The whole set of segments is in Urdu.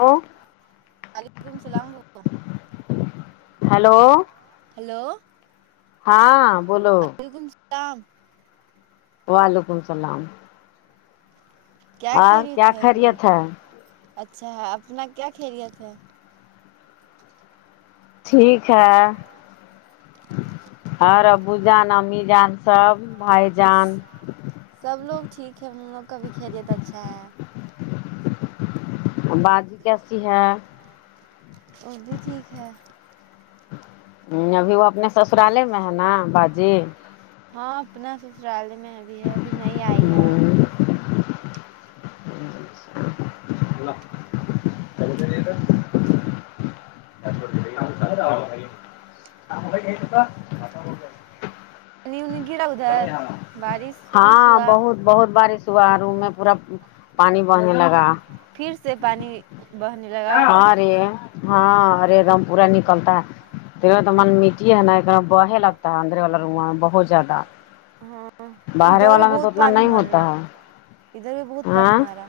او وعلیکم سلام ہیلو ہیلو ہیلو ہاں وعلیکم سلام وعلیکم السلام کیا اور خیریت کیا ہے ہم خیریت ہے لوگ اچھا اپنا کیا خیریت ٹھیک ہے اور ابو جان امی جان سب بھائی جان سب لوگ ٹھیک ہے ان لوگ کا بھی خیریت اچھا ہے باجی کیسی ہے وہ بھی ٹھیک ہے ہمم ابھی وہ اپنے سسرالے میں ہے نا باجی ہاں اپنا سسرالے میں ابھی ہے ابھی نہیں آئی ہے [unintelligible] نہیں [unintelligible] ہاں بہت بہت بارش ہوا روم میں پورا پانی بہرنے لگا پھر سے پانی بہرنے لگ ہاں رے ہاں ارے [unintelligible] پورا نکلتا ہے تیرا تو من مٹی ہے نا ایک دم بہے لگتا ہے اندرے والا روما میں بہت زیادہ ہاں ا باہرے دھر والا میں تو بہت اتنا پانی نہیں ہوتا مرلا ہے ادھر بھی بہت ہاں پانی مارا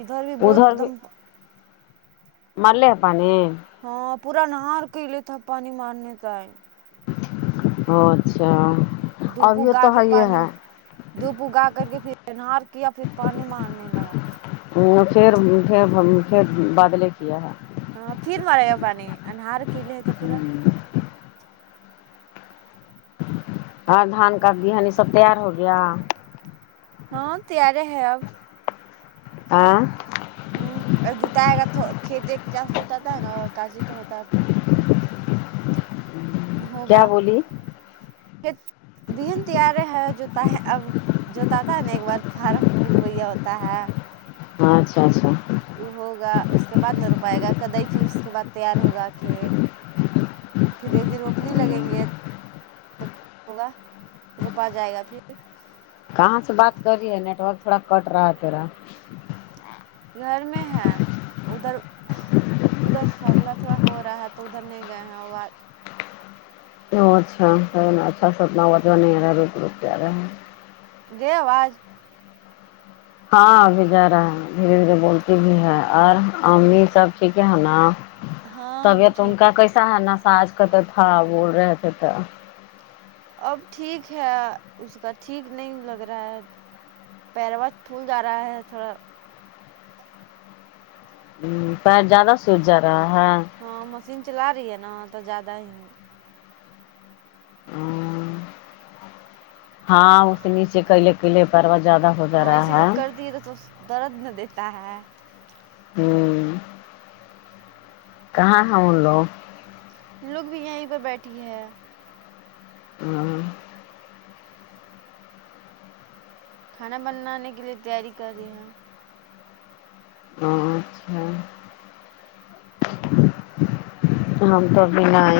ادھر بھی بہت ایک دم مرلے ہے پانی ہاں پورا نہار کے لیے تھا پانی مارنے ہے اچھا دو وپو ابھی گا تو کے ہے یہ پانی ہے دھوپ اگا کر کے پھر کیا پھر پانی مارنے لگا [unintelligible] پھر پھر بادلے کیا ہے ہاں پھر لایا پانی انار کیلے تو پورا اور دھان کا بہانی سب تیار ہو گیا ہاں تیارے ہے اب آں ہوں اور جتائے گا تو کھیت ایک جتاتا ہے نا کاچی تو ہوتا ہے کیا ہوگا بولی دن تیار ہے جوتا ہے اب جو دادا نے ایک بار فارم رویہ ہوتا ہے اچھا اچھا وہ ہوگا اس کے بعد نہ رو پائے گا کدھی اس کے بعد تیار ہوگا کھیت تو پھر ایک دن رو اپنی لگیں گے ہوگا روپا جائے گا پھر کہاں سے بات کر رہی ہے نیٹ ورک تھوڑا کٹ رہا ہےتیرا گھر میں ہیں ادھر ادھر ہلہ تھوڑا ہو رہا ہے تو ادھر نہیں گئے ہیں اچھا اچھا انار رک رک کیا رہا گئے آواز ہاں ابھی جا رہا ہے دھیرے دھیرے بولتی بھی ہے اور امی سب ٹھیک ہے ہے نا ہاں وہ بھی طبیعت ان ٹھیک کا کیسا ہے نا ساس کا طبیعت خراب تھا بول رہے تھے تو اب ٹھیک ہے اس کا ٹھیک نہیں لگ رہا ہے پیروا پھول جا رہا ہے تھوڑا ام پیر زیادہ سوج جا رہا ہے ہاں مشین چلا رہی ہے نا تو زیادہ ہی ہاں اس نیچے کیلے کیلے پروا زیادہ ہو جا رہا ہے توس [unintelligible] درد نہ دیتا ہے ہوں کہاں ہیں ان لوگ لوگ بھی یہیں پر بیٹھی ہے کھانا بنانے کے لیے تیاری کر رہی ہیں آں اچھا ہم تو بنائ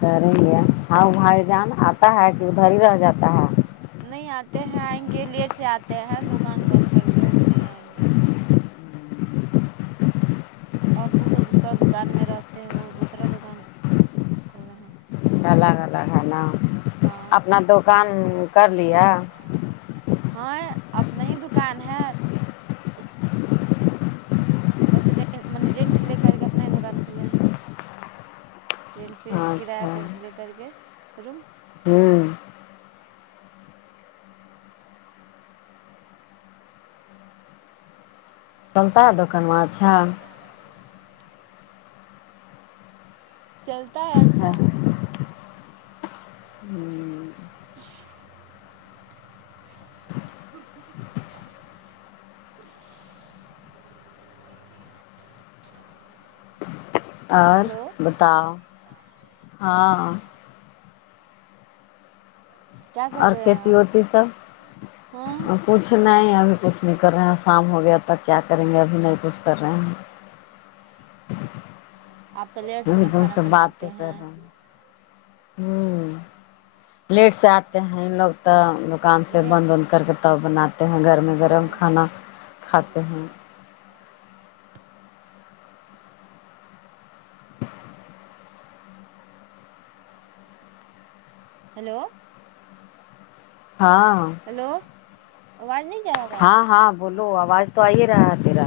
کر رہی ہے آؤ بھائی جان آتا ہے کہ ادھر ہی رہ جاتا ہے نہیں آتے ہیں آئیں گے لیٹ سے آتے ہیں دکان بند کر کے ابھی نہیں آئیں گے اب وہ تو دوسرا دکان میں رہتے ہیں وہ دوسرا دکان کھولے ہیں ال الگ الگ ہے نا ہاں اپنا دکان کر لیا ہاں اپنا ہی دکان ہے بس رین م رینٹ لے کر کے اپنا ہی دکان کھلے ہیں رینٹ پہ کرایہ اچھا پہ لے کر کے روم ہوں چلتا ہے دکان وہاں اچھا چلتا ہے اچھا اور ہلو بتاؤ ہاں کیا کر اور رہے ہیں کھیتی آپ وتی ہاں سب کچھ کھیتی، نہیں ابھی کچھ نہیں کر رہے ہیں شام ہو گیاب تک کیا کریں گے ابھی نہیں کچھ کر رہے ہیں آپ تو لیٹ وہ نا تو ہم کھانا سے باتیں بناتے کر رہے ہیں ہوں لیٹ سے آ یں لوگ تو دکان سے لیٹ بند اند کر کے تب بناات کھے ہیں گرم گرم ہاں کھانا کھاتے ہیں ہیلو ہاں ہیلو آواز نہی ہاں ہاں بولو آواز تو آئی ہی رہا ہے تیرا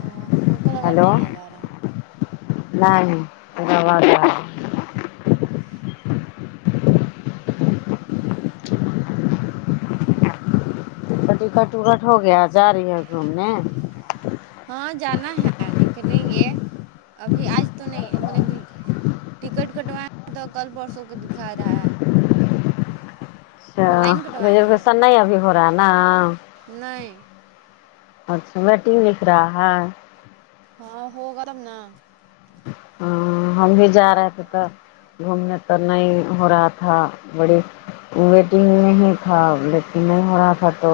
ا ہم کو لگا ہیلو نہیں ہے جا رہا نہیں ر گ بٹی کٹ وٹکٹ ہو گیا جا رہی ہے گھومنے ہاں جانا ہے نکلیں گے ابھی آج تو نہیں مطلب کہ ٹکٹ کٹوائے تو کل پرسوں کے دکھا رہا ہے اچھا آن لائن کٹوائے ہیں مریسن نہیں ابھی ہو رہا ہے نا ہاں نہیں اچھا ویٹنگ دکھ رہا ہے ہاں ہو گم تبنا ہ ہم بھی جا رہے تھے تو گھومنے تو نہیں ہو رہا تھا تھا بڑی ویگ میں ہی تھا نہیں ہو رہا تھا تو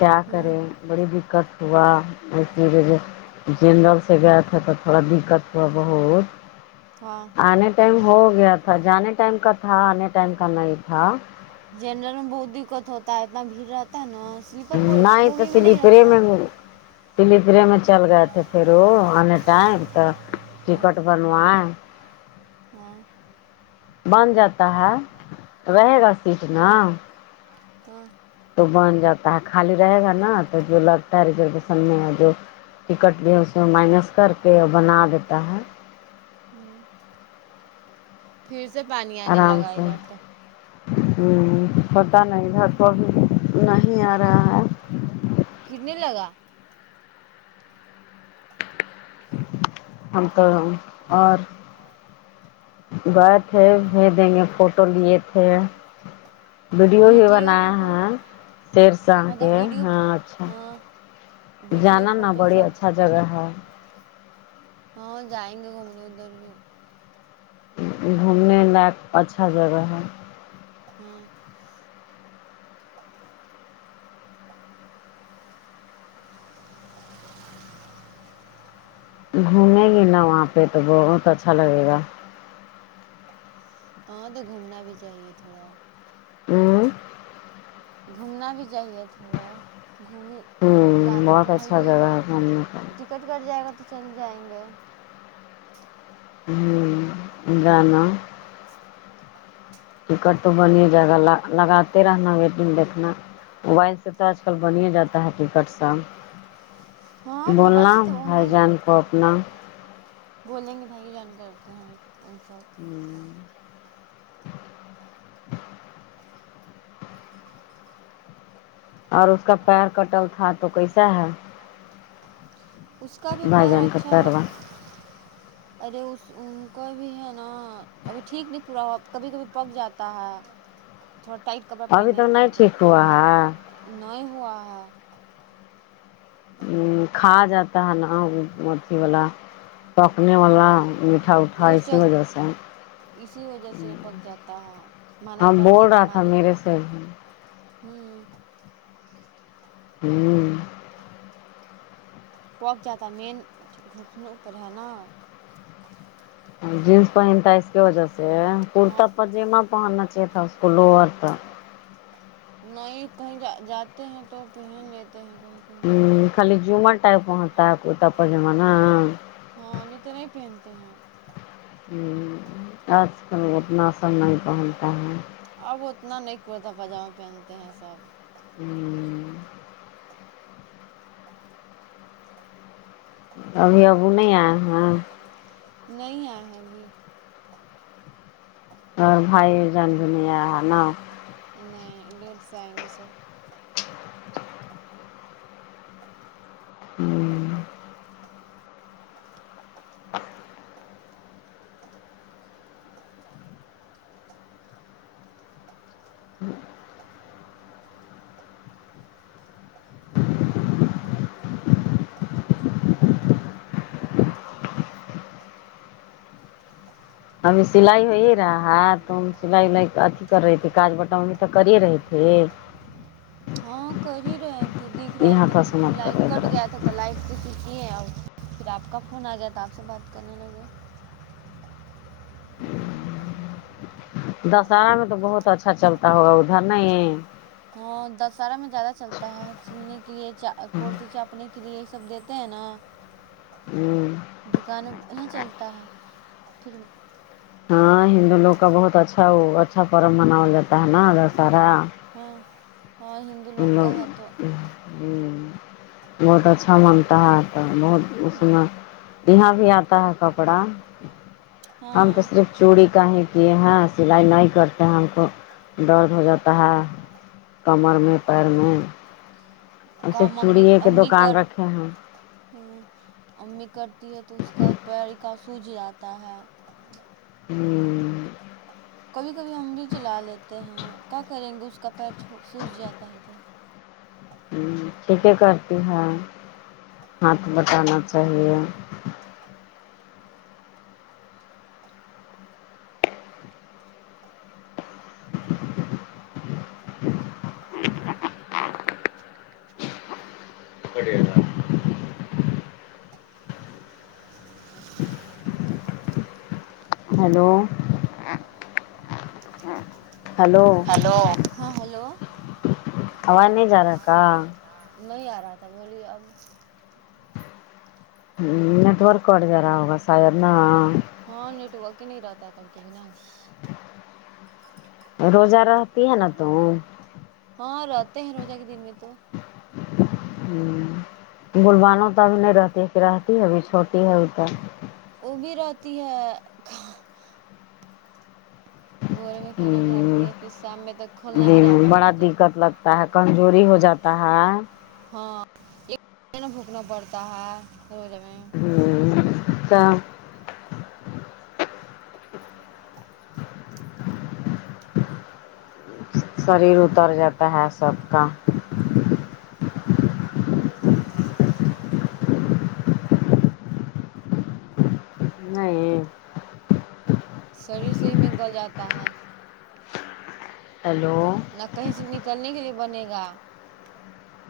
کیا ہوں کرے بڑی دقت ہوا اسس لی لیے جو جنرل سے گیا تھے تو تھوڑا دقت تھڑا بہت ہاں آنے ٹائم ہو گیا تھا جانے ٹائم کا تھا آنے ٹائم کا نہیں تھا جنرل میں بہت دقت ہوتا ہے اتنا بھیڑ رہتا ہے نا سلیپر نہیں تو بوگی میں نہیں سلیپر ہے م رہتا م پلی پرے میں چل گئے تھے پھر وہ آنے ٹائم تو ٹکٹ بنوائے ہاں بن جاتا ہے رہے گا سیٹ ہاں نا ہاں تو بن جاتا ہے خالی رہے گا نا تو جو لگتا ہے ریزرویشن میں جو ٹکٹ بھی اس میں مائنس کر کے بنا دیتا ہے ہ پھر سے پانی آنے لگا ادھر تو ہ پتہ نہیںدھر توب نہیں آ رہا ہے کتنے لگا ہم تو اور اور گئے تھے بھی دیں گے فوٹو لیے تھے ویڈیو بھی بھیجیے گا بناائے فوٹو ہیں سیرس آ کے مطلب ویڈیو ہاں اچھا ہاں ویڈیو جانا نا فوٹو بڑی سب اچھا جگہ ہے ہاں جائیں گے گھومنے ادھر بھی گھومنے لائق اچھا جگہ ہے ہاں [inaudible] [inaudible] گھومے گی نا وہاں پہ تو بہت اچھا لگے گا ہاں تو گھومنا بھی چاہیے تھوڑا ہوں گھومنا بھی چاہیے تھوڑا گھوم ہوں جانا تو بہت وہی اچھا یہ جگہ ہے گھومنے کا ٹکٹ کٹ جائے گا تو چل جائیں گے ہوں جانا [unintelligible] اچ ٹکٹ تو بن ہی جائے گا لگاتے رہنا و دن دیکنا ویسے سے تو آج کل بن ہی جاتا ہے ٹکٹ سا ہاں موبائل بولنا سے تو آن بھائی لائن جان کو اپنا بولیں گے بھائی جان کرتے ہیں ان سب ہوں اور اس کا پیر کٹل تھا تو کیسا ہے اس کا بھی بھائی پیر جان کا اچھا ہے پیروا ارے اس ان کو بھی ہے نا ابھی ٹھیک نہیں پورا ہوا کبھی کبھی پک جاتا ہے تھوڑا ٹائٹ کپڑا پہن ابھی لیتے نہیں ہیں تو ٹھیک ہوا ہے نہیں ہوا ہے ہ کھا جاتا ہے نا اھی وال یہ چل وجہ سے [unintelligible] اسی وجہ سے پک جاتا ہے مانع ہاں کرتے بول ہیں تو رہا تھا مان میرے سے ہ ہوں ہوں پک جاتا ہے میں ان گھٹنوں پر ہے نا جینس پہنتا اس کے وجہ سے ہاں کرتا پاجاما پہننا چاہیے تھا اس کو لوور کا نہیں کہیں جا جاتے ہیں تو پہن لیتے ہیں کہیں ہ تو خالی جمر ٹائپ پ ہوتا ہے کوئیتا پر جم نا ہاں نہیں تو نہیں پہنتے ہیں آج کل اتنا سب نہیں پہنتا ہے اب اتنا نہیں کرتا پائجامہ پہنتے ہیں سب ہوں ابھی ابو نہیں آئے ہ نہیں آئے ابھی ہاں بھائی جان بھی نہیں ائے ہے نا نہیں لیٹ سے آئیں گے سر ہوں ہمبیں ھی سلائی ہو ہی رہا ہے تو سلائی اھی کر رہی تھھی کاج بٹامنی تو کر رہے تھے ہاں کر ہی رہے تھے دکھ رہا یہاں تھا تب پھر سمت کر لائٹ کٹ رہے گیا تھا تو لائٹ سےسی کی آؤ پھر آپ کا فون آ گیا تھا آپ سے بات کرنے لگے دشہرا میں تو بہت اچھا چلتا ہوگا ادھر نہیں ہاں دسہرہ میں زیادہ چلتا ہے سلنے کے لیے کرتی چاپنے کے لیے یہ سب دیتے ہیں نا ہ دکان یہ چلتا ہے پھر ہاں ہندو لوگ کا بہت اچھا اچھا پرو مناا جاتا ہے نا دشہرا ہاں ہاں ہند مطلب بہت اچھا مانتا ہے تو بہت اس ہاں میں یہاں بھی آتا ہے کپڑا ہم تو ہاں صرف چوڑی کا ہی کیے ہیں سلائی نہیں کرتے ہیں ہم کو درد ہو جاتا ہے کمر میں پیر میں ہم کام صرف امی چوڑیے کے امی دکان کر رکھے ہیں ہوں امی کرتی ہے تو اس کا پیر کا سوجھ جاتا ہے ہوں کبھی کبھی ہم بھی چلا لیتے ہیں کیا کریں گے اس کا پیر سوچ جاتا ہے تو کیا کیا کرتی ہیں ہاتھ بٹانا چاہیے ہیلو ہیلو ہیلو ہاں ہیلو آواز نئی نہیں آ رہا تھا بولیے اب نیٹورک کٹ جا رہا ہوگا شاید نا ہاں نیٹ ورک ہی نہیں رہتا ہے کبی کبی ںا روزہ رہتی ہے نا تو ہاں رہتے ہیں روزہ کے دن میں تو ہوں بلبانو تو ابھی نہیں رہتی ہے کہ رہتی ابھی چھوٹی ہے وہ تو وہ بھی رہتی ہے بھورے میں کھانا کھاتی ہے پھر شام میں تک کھولنا ہی رہتا ہے بڑا روزہ دقت لگتا ہے کمزوری ہو جاتی کہاں ہاں ایک بھونکنا پڑتا ہے روز ہمے ہوں کیا شریر اتر جاتا ہے سب کا نہیں شریر سہی میں گل جاتا ہے ہیلو نہ کہیں سے نکلنے کے لیے بنے گا